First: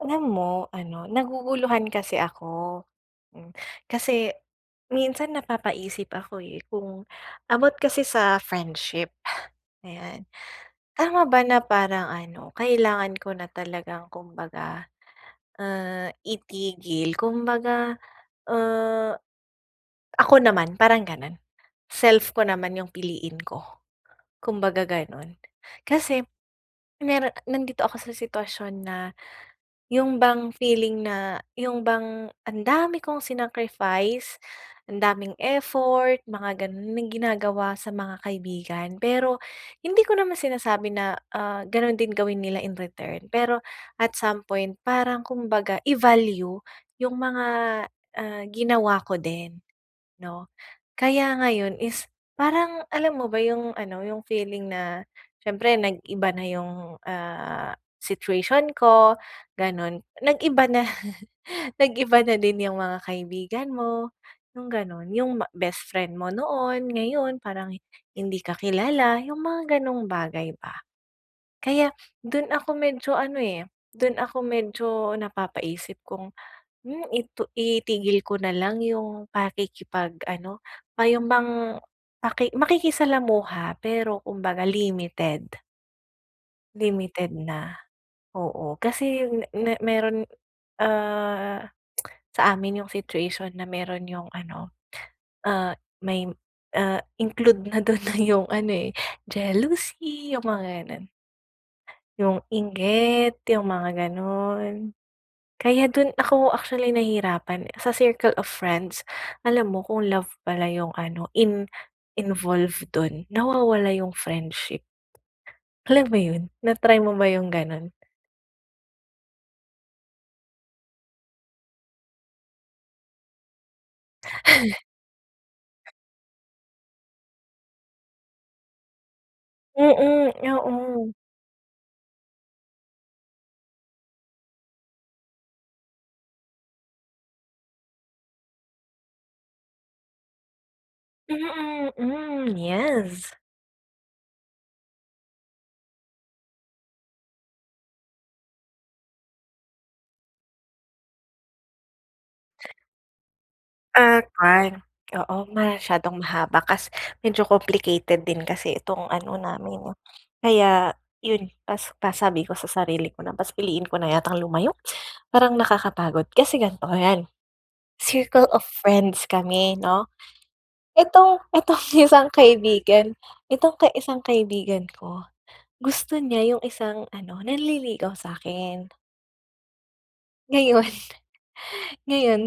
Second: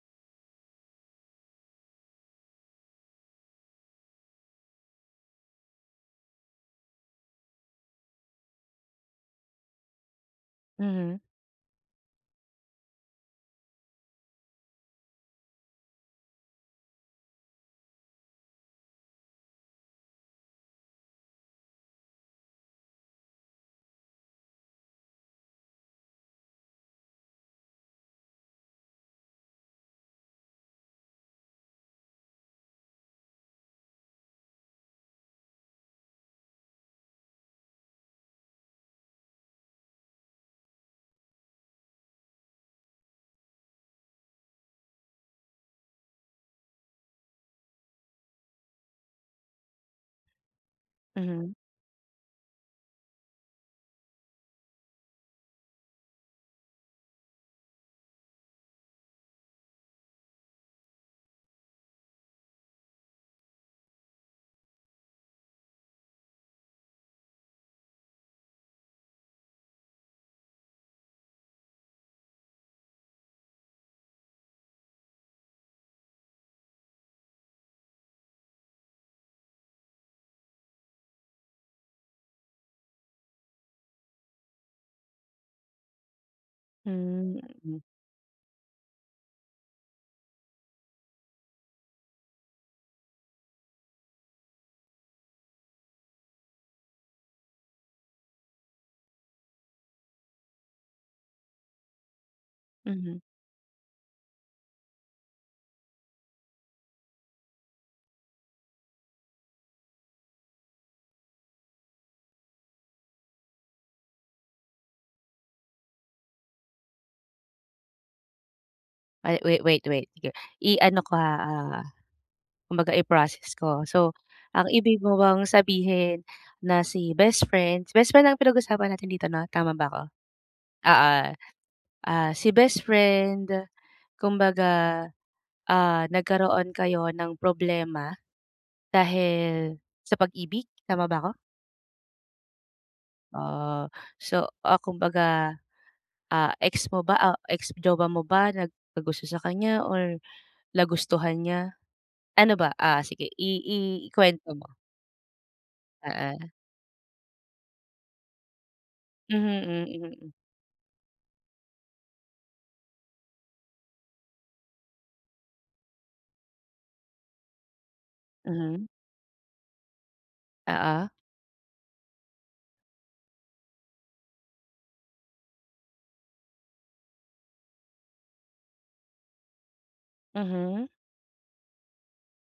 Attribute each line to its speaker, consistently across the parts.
Speaker 1: Alam mo ano naguguluhan kasi ako. Hmm, kasi minsan napapaisip ako eh, kung about kasi sa friendship, ayan.
Speaker 2: Mhm.
Speaker 1: Tama ba na parang ano kailangan ko na talagang kumbaga, ah, itigil kumbaga, ah, ako naman parang ganun self ko naman yung piliin ko, kumbaga ganun. Kasi meron nandito ako sa sitwasyon na, yung bang feeling na yung bang ang dami kong sinacrifice, ang daming effort mga ganun na ginagawa sa mga kaibigan. Pero hindi ko naman sinasabi na ah, ganun din gawin nila in-return, pero at some point parang kumbaga i-value yung mga, ah, ginawa ko din, no? Kaya
Speaker 2: Mhm.
Speaker 1: ngayon is parang alam mo ba yung ano, yung feeling na siyempre nag-iba na yung, ah, situation ko ganun. Nag-iba na, nag-iba na din yung mga kaibigan mo yung ganun, yung ma bestfriend mo noon, ngayon parang hindi ka kilala yung mga ganung bagay ba. Kaya dun ako medyo ano eh, dun ako medyo napapaisip kung, hmm, itu itigil ko na lang yung pakikipag ano pa yun bang maki makikisalamuha pero kumbaga limited. Limited
Speaker 2: Hmm,
Speaker 1: na.
Speaker 2: mm.
Speaker 1: Oo, kasi me me mayro'n, ah, sa amin 'yong situation na mayro'n 'yong ano, ah may ah include na do'n na 'yong, ano, eh, jealousy, 'yong mga, gano'n. 'Yong
Speaker 2: Mhm.
Speaker 1: inggit, 'yong mga gano'n. Kaya do'n ako, actually nahirapan sa circle of friends. Alam mo kung love pala 'yong ano, in involved do'n, nawawala 'yong friendship. Alam mo 'yon, na-try mo ba, 'yong gano'n?
Speaker 2: Ay, wait, wait, wait, iger i-ano ko ha, ah, kumbaga i-proccess ko. So, ang ibig mo bang sabihin na si best friend, best friend ang pinag-usapan natin dito, 'no, tama ba ako?
Speaker 1: Mm, yoon.
Speaker 2: Oo, ah, si best friend, kumbaga, ah, nagkaroon kayo ng problema, dahil sa pag-ibig, tama ba ako?
Speaker 1: Mm, hmm, yes!
Speaker 2: Ah. So, ah, kumbaga, ah, ex mo ba? O, ex-jowa mo ba, nagkagusto sa kanya or nagustuhan niya? Ano ba ah, sige i
Speaker 1: Ah,
Speaker 2: i-kwento mo.
Speaker 1: kuwan, oo, masyadong
Speaker 2: Oo.
Speaker 1: mahaba kas medyo complicated din kasi itong ano
Speaker 2: Mhm,
Speaker 1: namin, eh.
Speaker 2: hmm, mm.
Speaker 1: Kaya, 'yon pas pasabi ko sa sarili ko na, "Mas piliin ko na yatang lumayo." parang nakakapagod. Kasi ganito, 'yan, circle of
Speaker 2: Mhm.
Speaker 1: friends kami, 'no,
Speaker 2: Oo.
Speaker 1: itong, itong isang kaibigan, itong ka isang kaibigan ko, gusto niya 'yong isang ano, nanliligaw sa'kin. Ngayon
Speaker 2: Mhm.
Speaker 1: ngayon,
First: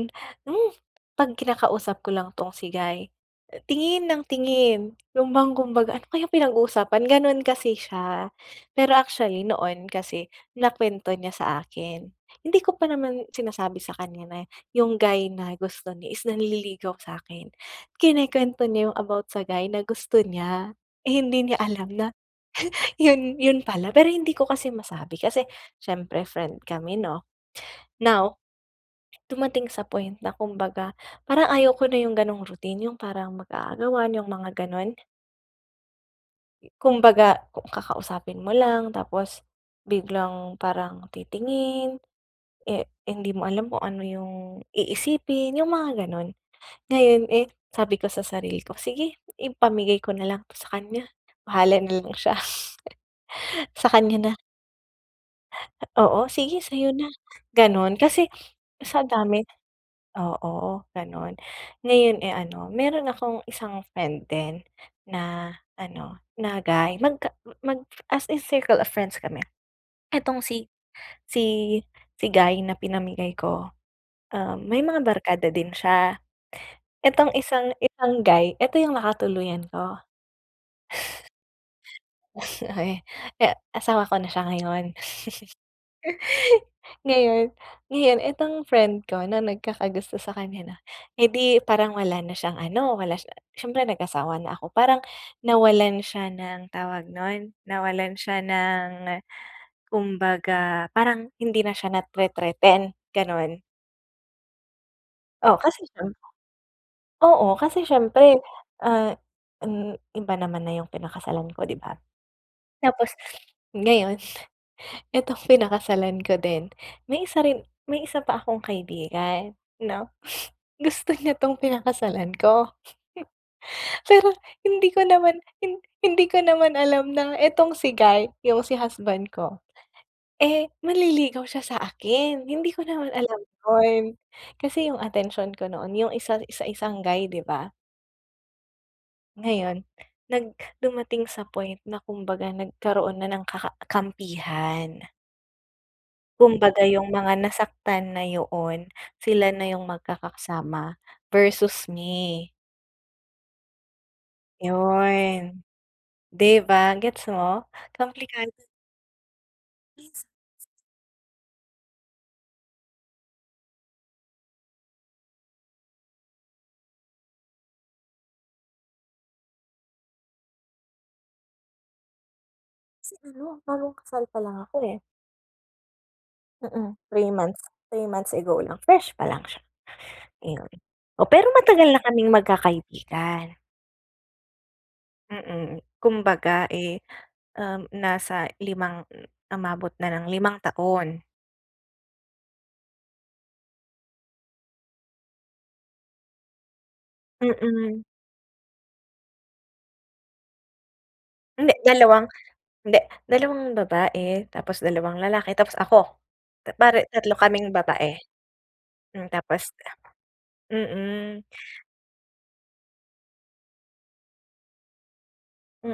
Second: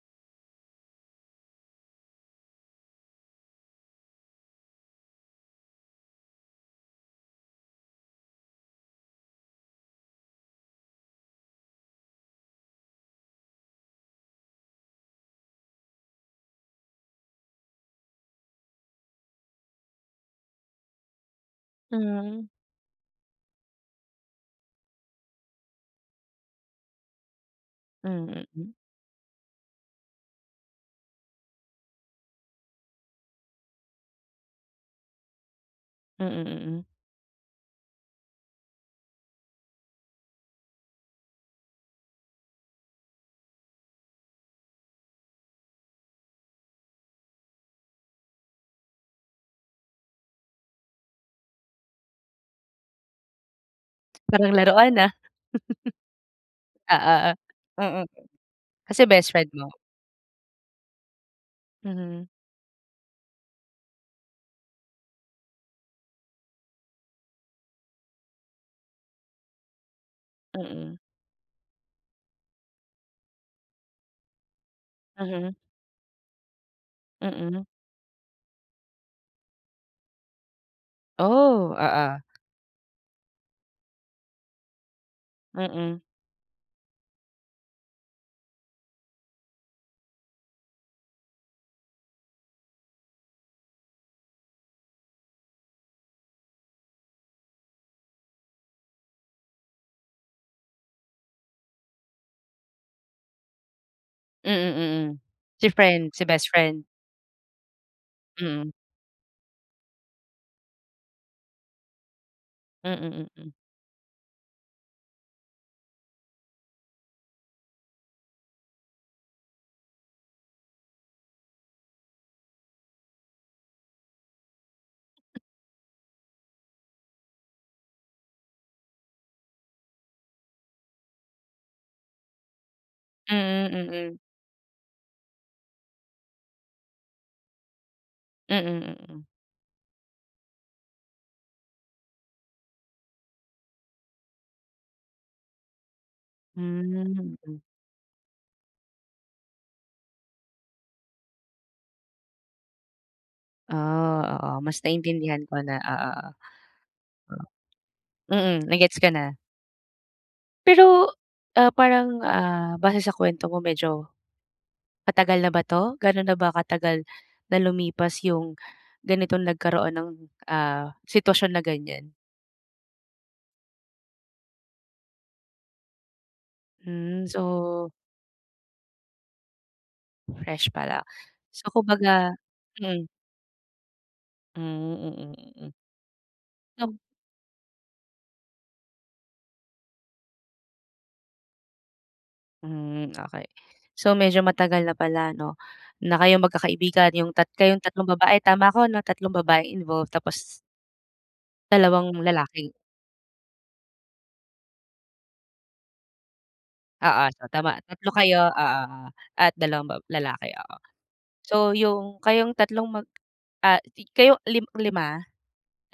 Speaker 1: hmm, 'pag kinakausap ko lang 'tong si guy, uh tingin ng tingin. Yun bang kumbaga, ano kayang pinag-uusapan, ganun kasi siya. Pero actually noon kasi nakwento niya sa akin. Hindi ko pa naman sinasabi sa kanya na yung guy na gusto niya is nanililigaw sa'kin. Kinukwento niya yung about sa guy na gusto niya, eh, hindi niya alam na
Speaker 2: Hmm.
Speaker 1: yun, yun pala pero hindi ko kasi masabi kasi siyempre friend kami 'no? Now,
Speaker 2: Mm.
Speaker 1: dumating sa point na kumbaga parang ayaw ko na yung ganong routine. Yung parang mag-aagawan, yung mga ganun.
Speaker 2: Mm, mm.
Speaker 1: Kung baga kakausapin mo lang tapos biglang parang titingin, eh, hindi mo alam kung ano yung iisipin, yung mga ganun. Ngayon, eh, sabi ko sa sarili ko, "Sige, ipamigay ko na lang 'to sa kanya, bahala na lang siya. Sa kanya na."
Speaker 2: Parang laruan ah.
Speaker 1: Oo, sige sa'yo na, ganun.
Speaker 2: Oo. Mm.
Speaker 1: Kasi
Speaker 2: Kasi
Speaker 1: sa
Speaker 2: best
Speaker 1: dami
Speaker 2: friend mo.
Speaker 1: oo, ganun. Ngayon,
Speaker 2: Mhm.
Speaker 1: eh, ano, meron akong isang friend din na ano, na guy, magka mag as in circle of friends kami. Itong si
Speaker 2: Mm.
Speaker 1: si si guy na pinamigay ko, um, may mga barkada
Speaker 2: Mhm.
Speaker 1: din siya. Itong
Speaker 2: Mm.
Speaker 1: isang itong guy, ito yung nakatuluyan ko.
Speaker 2: Oh, oo.
Speaker 1: E asawa ko na siya ngayon.
Speaker 2: Mm.
Speaker 1: Ngayon ngayon itong friend ko na nagkakagusto sa kanya 'no, edi parang wala na siyang ano, wala siya syempre nag-asawa na ako, parang nawalan siya ng tawag nun, nawalan siya ng, kumbaga parang hindi na siya nate-threaten, ganun.
Speaker 2: Mm, mm.
Speaker 1: Oh,
Speaker 2: Si
Speaker 1: kasi
Speaker 2: friend,
Speaker 1: syem
Speaker 2: si best friend.
Speaker 1: Oo, kasi siyempre
Speaker 2: Mm.
Speaker 1: ah, hmm. Iba naman na yung pinakasalan ko, 'di ba? Tapos
Speaker 2: Mm, mm.
Speaker 1: ngayon itong pinakasalan ko din, may isa rin may isa pa akong kaibigan 'no. Gusto niya 'tong pinakasalan ko. Pero hindi ko naman hin hindi ko naman alam na etong si guy, yung si husband ko, eh, manliligaw siya sa akin, hindi ko naman alam
Speaker 2: Mm,
Speaker 1: yun.
Speaker 2: mm.
Speaker 1: Kasi yung atensyon ko noon yung isa sa isang guy, di ba?
Speaker 2: Mm, mm.
Speaker 1: Ngayon, nag dumating sa point na kumbaga nagkaroon na ng ka ka kampihan. Kumbaga yung
Speaker 2: Hmm,
Speaker 1: mga
Speaker 2: mm.
Speaker 1: nasaktan na yoon. Sila na yung magkakasama versus me.
Speaker 2: Oh, oo. Mas naiintindihan ko
Speaker 1: Yun,
Speaker 2: na. Oo, oh.
Speaker 1: 'di ba, gets mo? Komplikad
Speaker 2: Mm, na gets ko na.
Speaker 1: [unintelligible]
Speaker 2: Pero ah, parang ah, base sa kuwento mo medyo, matagal na ba 'to? Gano na ba katagal na lumipas yung ganitong nagkaroon ng ah, sitwasyon na ganyan?
Speaker 1: Siguro. Bagong kasal pa lang ako eh. Mm.
Speaker 2: Hmm,
Speaker 1: 3 months
Speaker 2: so
Speaker 1: 3 months ago lang, fresh pa lang siya,
Speaker 2: Fresh
Speaker 1: ayun.
Speaker 2: pala.
Speaker 1: Oh, pero
Speaker 2: So
Speaker 1: matagal na kaming
Speaker 2: kumbaga, hmm
Speaker 1: magkakaibigan.
Speaker 2: Hmm. Mhm.
Speaker 1: Mm. Kumbaga,
Speaker 2: [unintelligible]
Speaker 1: eh, uhm, nasa 5, umabot na ng 5 taon.
Speaker 2: Hm, okey. So medyo matagal na pala ano, na kayong magkakaibigan, yung tat kayong
Speaker 1: Mm.
Speaker 2: tatlong babae tama ko 'no? Tatlong babaeng involved tapos
Speaker 1: Hindi,
Speaker 2: dalawang
Speaker 1: 2,
Speaker 2: lalaki.
Speaker 1: hindi 2 babae tapos 2 lalaki tapos ako. Bale
Speaker 2: Oo.
Speaker 1: 3
Speaker 2: So
Speaker 1: kaming
Speaker 2: tama, 3
Speaker 1: babae.
Speaker 2: kayo oo, oo,
Speaker 1: Hmm,
Speaker 2: at
Speaker 1: tapos
Speaker 2: 2 ba lalaki, oo.
Speaker 1: Mm.
Speaker 2: So yung, kayong tatlong mag ah kayo lim 5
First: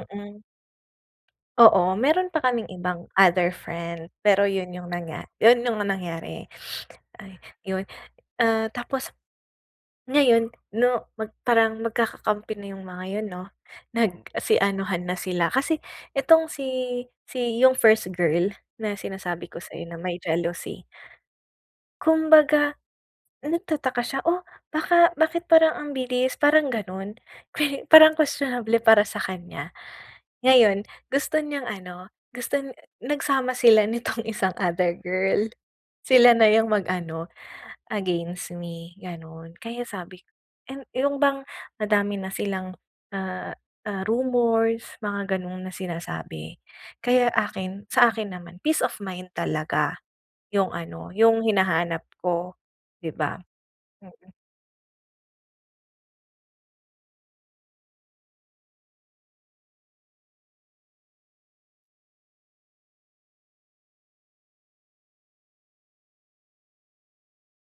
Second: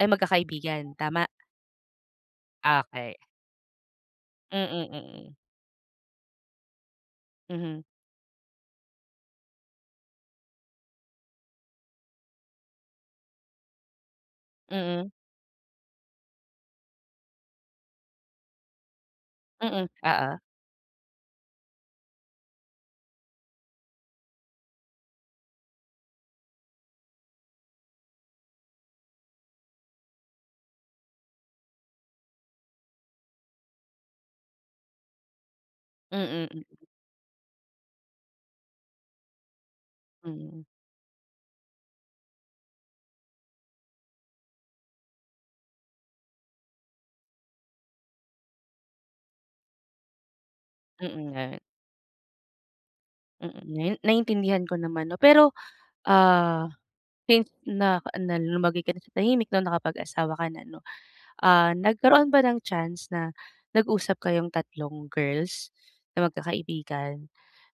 Speaker 2: ay magkakaibigan, tama?
Speaker 1: Oo, meron pa kaming ibang
Speaker 2: Okey.
Speaker 1: other friend. Pero yun
Speaker 2: Mm,
Speaker 1: yung nangya
Speaker 2: mm.
Speaker 1: yun yung nangyari. Ay,
Speaker 2: Mhm.
Speaker 1: yun, ah, tapos ngayon 'no, mag parang magkakakampi na yung mga yun 'no, nagsi anuhan
Speaker 2: Mm.
Speaker 1: na sila kasi itong si, si yung first girl na sinasabi ko sa'yo
Speaker 2: Mm,
Speaker 1: na may
Speaker 2: oo.
Speaker 1: jealousy kumbaga nagtataka siya, "Oh, baka, bakit parang ang bilis", parang ganun. Kwe parang kwestionable para sa kanya. Ngayon gusto niyang ano, guston nagsama sila nitong isang other girl, sila na
Speaker 2: Mm.
Speaker 1: yung mag-ano against me, ganon. Kaya sabik'
Speaker 2: Hmm.
Speaker 1: and yung bang madami na silang, ah, ah, rumors mga ganun, na sinasabi. Kaya, akin, sa akin naman, peace of mind talaga yung ano
Speaker 2: Mm,
Speaker 1: yung
Speaker 2: nga.
Speaker 1: hinahanap ko 'di ba?
Speaker 2: Mm, ngayon
Speaker 1: Mm.
Speaker 2: naintindihan ko naman 'no, pero, ah, since na na lumagay ka na sa tahimik 'no, na nakapag-asawa ka na 'no. Ah, nagkaroon ba ng chance na nag-usap kayong tatlong girls na magkakaibigan,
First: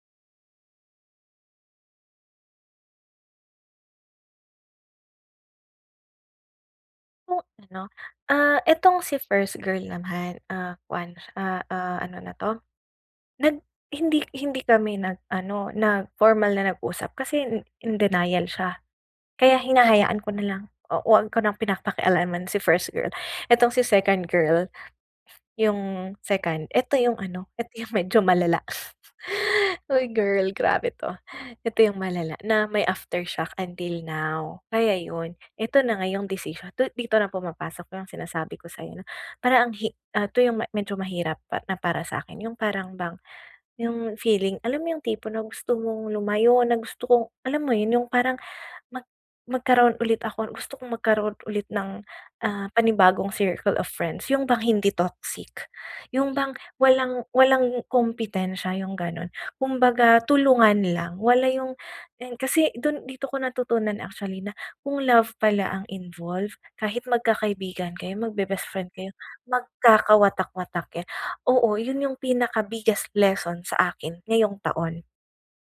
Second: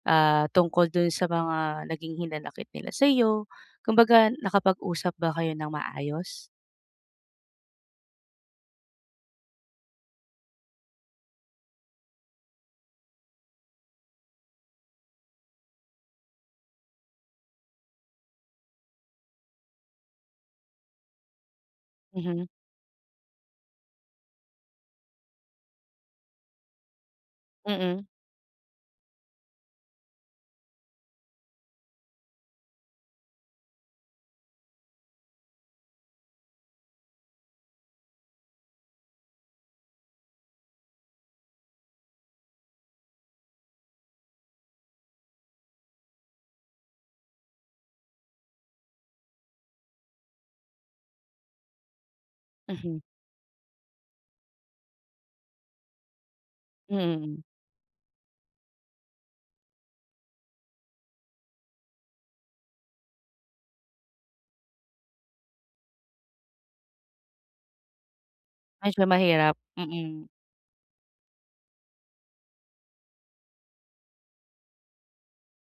Speaker 2: ah, tungkol dun sa mga naging hinanakit nila sa'yo, kumbaga nakapag-usap ba kayo ng maayos?
Speaker 1: Hmm, 'no, ah, itong si first girl naman, ah, kuwan ah ah, ano na to? Nag hind-i hindi kami nag-ano, nag-formal na nag-usap kasi in in denial siya. Kaya hinahayaan ko na lang, oo, huwag ko ng
Speaker 2: Mhm.
Speaker 1: pinapakialaman si first girl. Itong si second girl, yung second, eto yung ano, eto yung
Speaker 2: Mm.
Speaker 1: medyo malala. Uy, girl grabe 'to. Ito yung malala na may aftershock until now, kaya yun, eto na nga yong decision 'to dito na pumapasok yung sinasabi ko sa'yo na parang ang hi ah, 'to yung medyo mahirap pa na para sa'kin, yung parang bang yung feeling, alam mo yung tipo na gusto mong lumayo na, gusto kong alam mo yun yung parang mag magkaroon ulit ako gusto kong magkaroon ulit ng ah,
Speaker 2: Mhm.
Speaker 1: panibagong circle of friends, yung bang hindi toxic, yung bang
Speaker 2: Hmm,
Speaker 1: walang
Speaker 2: mm.
Speaker 1: walang kompetensya, yung ganon. Kumbaga tulungan lang, wala yung yung kasi dun dito ko natutunan actually na kung love pala ang involve, kahit magkakaibigan kayo, magbe-best friend
Speaker 2: Medyo
Speaker 1: kayo
Speaker 2: mahirap, mm.
Speaker 1: magkakawatak-watak kayo, oo yun yung pinaka-biggest lesson sa akin ngayong taon.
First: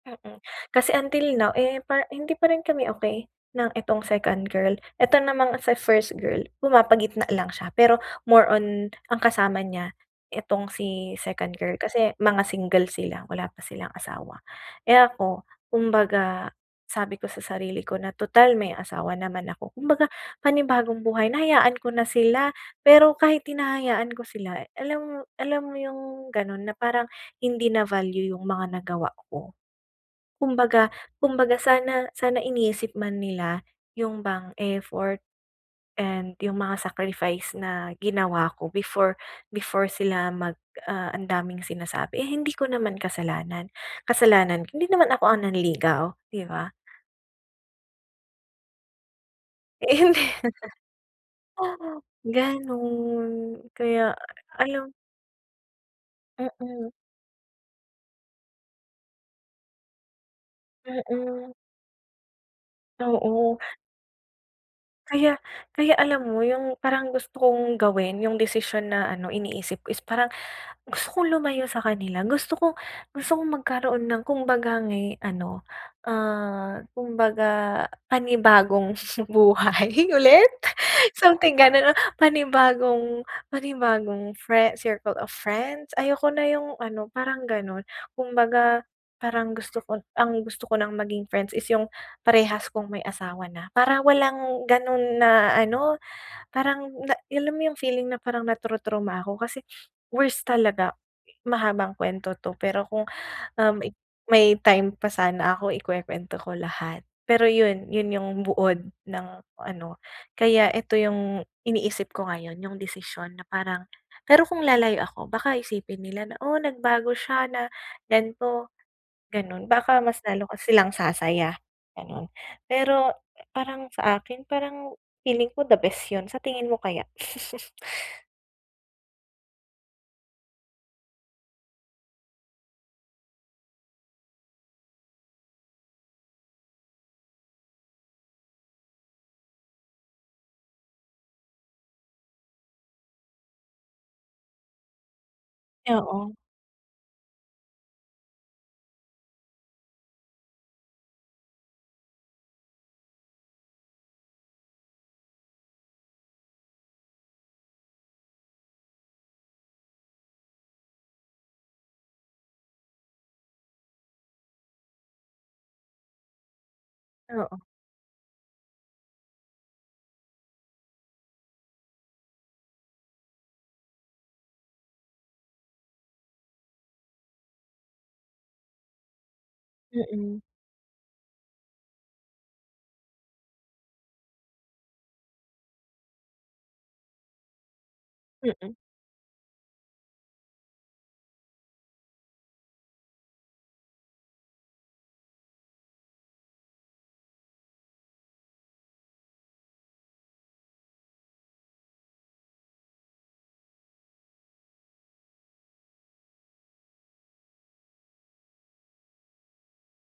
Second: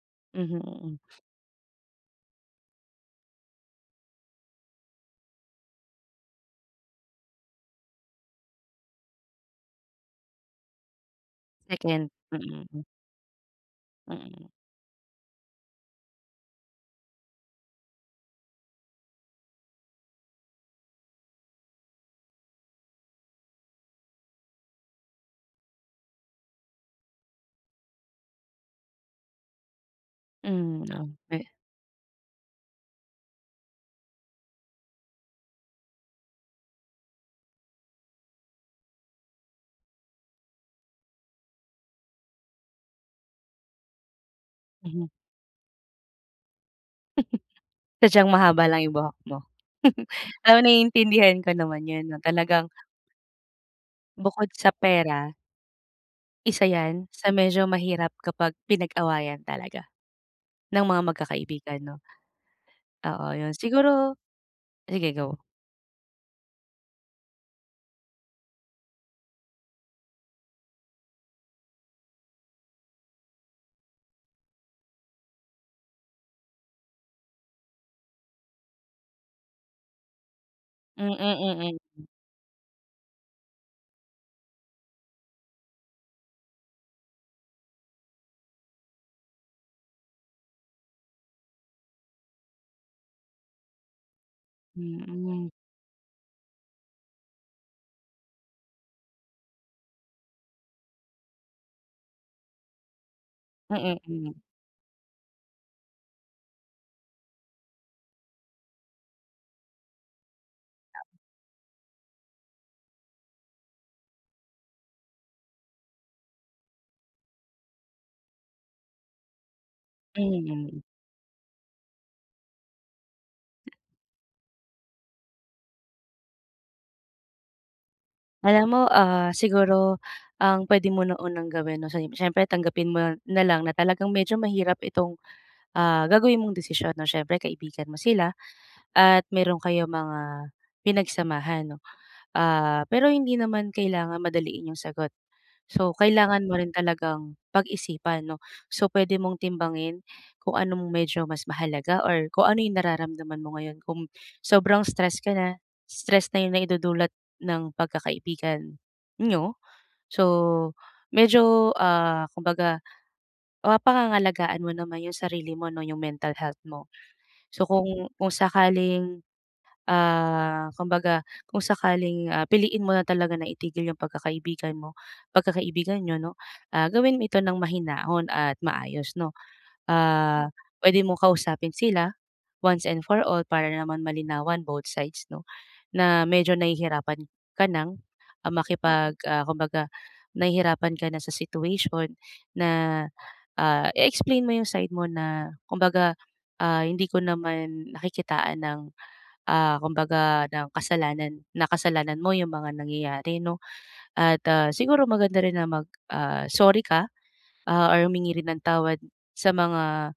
Speaker 1: Mm,
Speaker 2: Mhm,
Speaker 1: kasi
Speaker 2: mm.
Speaker 1: until now eh, par hindi pa rin kami okey ng itong second girl, eto namang sa first girl, pumapagitna lang siya pero more on ang kasama niya itong si second girl,
Speaker 2: Second,
Speaker 1: kasi mga
Speaker 2: mm, hmm.
Speaker 1: single sila, wala pa silang asawa.
Speaker 2: Mm.
Speaker 1: Eh, ako kumbaga sabi ko sa sarili ko na, tutal may asawa naman ako, kumbaga panibagong buhay na, hayaan ko na sila. Pero kahit hinahayaan ko sila, alam alam mo yung ganon na parang hindi na-value yung mga nagawa ko.
Speaker 2: Hmm,
Speaker 1: Kumbaga
Speaker 2: okey.
Speaker 1: kumbaga sana sana iniisip man nila yung bang effort, and yung mga sacrifice na ginawa ko before before sila mag ah, ang daming sinasabi. Eh, hindi ko naman kasalanan, kasalanan, hindi
Speaker 2: Mhm.
Speaker 1: naman ako ang nanligaw, di ba?
Speaker 2: Sadyang mahaba lang yung buhok mo.
Speaker 1: Eh hindi.
Speaker 2: Oo naiintindihan ko naman yun 'no talagang
Speaker 1: Ganun, kaya
Speaker 2: Bukod sa
Speaker 1: alam
Speaker 2: pera. Isa
Speaker 1: Mm.
Speaker 2: yan sa medyo mahirap kapag pinag-awayan talaga ng mga
Speaker 1: Mm.
Speaker 2: magkakaibigan, 'no. Oo yun,
Speaker 1: Oo.
Speaker 2: siguro sige, go.
Speaker 1: Kaya kaya alam mo yung parang gusto kong gawin, yung desisyon na ano iniisip ko is parang gusto kong lumayo sa kanila, gusto kong gusto kong magkaroon ng kumbaga nga'y ano, ah, kumbaga panibagong buhay ulit,
Speaker 2: Mm,
Speaker 1: something
Speaker 2: mm.
Speaker 1: ganon o panibagong panibagong friend, circle of friends. Ayoko na yung ano parang ganon kumbaga parang gusto ko ang gusto ko ng maging friends is yung parehas kung may asawa na, para walang ganon
Speaker 2: Mm.
Speaker 1: na ano parang na alam mo yung feeling na parang natu-trauma ako kasi worst talaga. Mahabang kwento 'to, pero kung, um,
Speaker 2: Mm, mm.
Speaker 1: may time pa sana ako ikwekwento ko lahat. Pero yun, yun yung buod ng ano kaya eto yung iniisip ko ngayon yung desisyon na parang pero kung lalayo ako baka isipin nila na, o nagbago siya na gan'to gan'on, baka mas lalo pa
Speaker 2: Mhm.
Speaker 1: silang sasaya ganon pero parang sakin parang feeling ko the best yun, sa tingin mo kaya?
Speaker 2: Alam mo, ah, siguro ang pwede mo na unang gawin syempre tanggapin mo nalang na talagang medyo mahirap itong, ah, gagawin mong desisyon 'no syempre kaibigan mo sila, at meron kayong mga pinagsamahan, 'no. Ah, pero hindi naman kailangan madaliin yung sagot. So,
Speaker 1: Oo.
Speaker 2: kailangan mo rin talagang pag-isipan 'no. So pwede mong timbangin kung anong medyo mas mahalaga or kung ano yung nararamdaman mo ngayon kung sobrang stress ka na, stress na yung naidudulot ng pagkakaibigan niyo, so medyo, ah, kumbaga, ah, mapapangangalagaan mo naman yung sarili mo 'no, yung mental health mo.
Speaker 1: Oo.
Speaker 2: So, kung kung sakaling, ah, kumbaga kung sakaling, ah, piliin mo na talaga na itigil yung pagkakaibigan mo pagkakaibigan niyo 'no, ah, gawin mo ito ng mahinahon at maayos, 'no.
Speaker 1: Mm.
Speaker 2: Ah, pwede mong kausapin sila once and for all para naman malinawan both sides, 'no, na medyo nahihirapan ka ng
Speaker 1: Mm.
Speaker 2: makipag ah, kumbaga nahihirapan ka na sa situation na, ah, i-explain mo yung side mo na kumbaga, ah, hindi ko naman nakikitaan ng, ah, kumbaga ng kasalanan na kasalanan mo yung mga nangyayari 'no, at ah, siguro maganda rin na mag ah, sorry ka, ah, or humingi rin ng tawad sa mga,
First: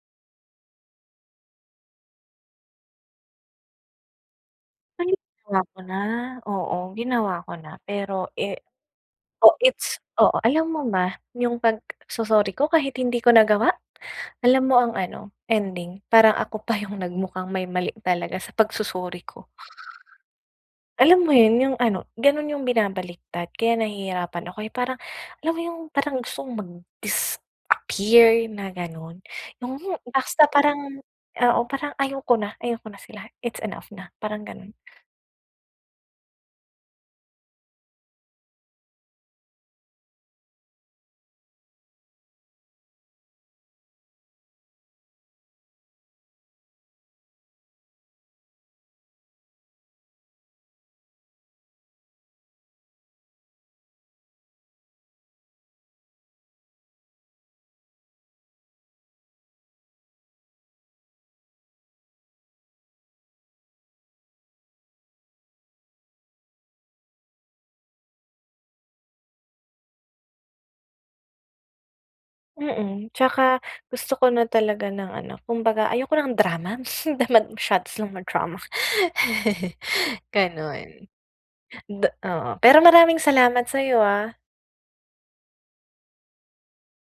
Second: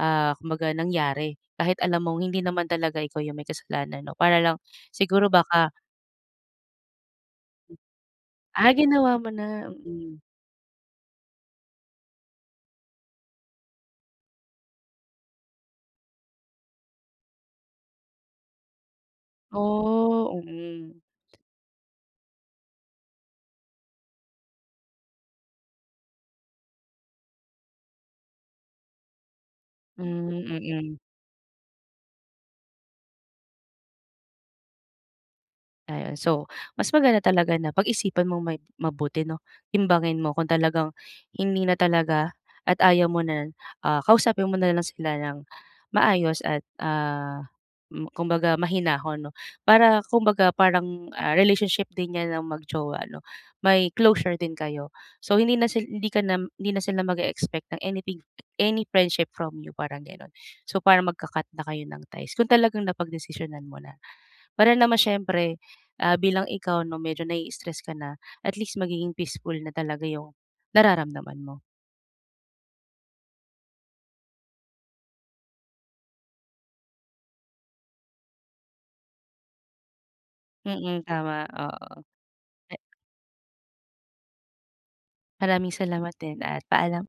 Speaker 2: ah, kumbaga nangyari kahit alam mong hindi naman talaga ikaw yung may kasalanan 'no para lang
Speaker 1: Ay,
Speaker 2: siguro
Speaker 1: ginawa
Speaker 2: baka
Speaker 1: ko na, oo. Ginawa ko na pero, eh
Speaker 2: Ah, ginawa mo
Speaker 1: oh,
Speaker 2: na,
Speaker 1: it's
Speaker 2: mm.
Speaker 1: oo. Alam mo ba, yung pagso-sorry ko kahit hindi ko nagawa? Alam mo ang ano, ending? Parang ako pa yung nagmukhang may mali talaga sa pag-sorry ko.
Speaker 2: Oh, mm.
Speaker 1: Alam mo yun, yung ano ganon yung binabaliktad kaya nahihirapan ako eh, parang alam mo yung parang gusto kong mag-disappear na ganon. Yung
Speaker 2: Hmm,
Speaker 1: basta
Speaker 2: mm.
Speaker 1: parang oo parang ayaw ko na ayaw ko na sila, it's enough na parang, ganon.
Speaker 2: Ayun so mas maganda talaga na pag-isipan mong mai mabuti, 'no timbangin mo kung talagang hindi na talaga at ayaw mo na, ah, kausapin mo nalang sila ng maayos, at ah, hmm, kumbaga mahinahon 'no para kumbaga parang, ah, relationship din niyan ng mag-jowa, 'no may closure din kayo. So hindi na hindi ka na hindi na sila mag-eexpect ng anything, any friendship from you parang ganon. So parang magka-cut na kayo ng ties kung talagang napagdesisyonan mo na. Para naman siyempre, ah, bilang ikaw 'no medyo nai-stress ka na, at least magiging peaceful na talaga yung nararamdaman mo.
Speaker 1: Mm, tsaka gusto ko na talaga ng ano kumbaga ayoko ng drama masyado silang madrama.
Speaker 2: Mm, tama, oo.
Speaker 1: Da oo,
Speaker 2: Ay
Speaker 1: pero maraming salamat sa'yo ah.
Speaker 2: Maraming salamat din at paalam.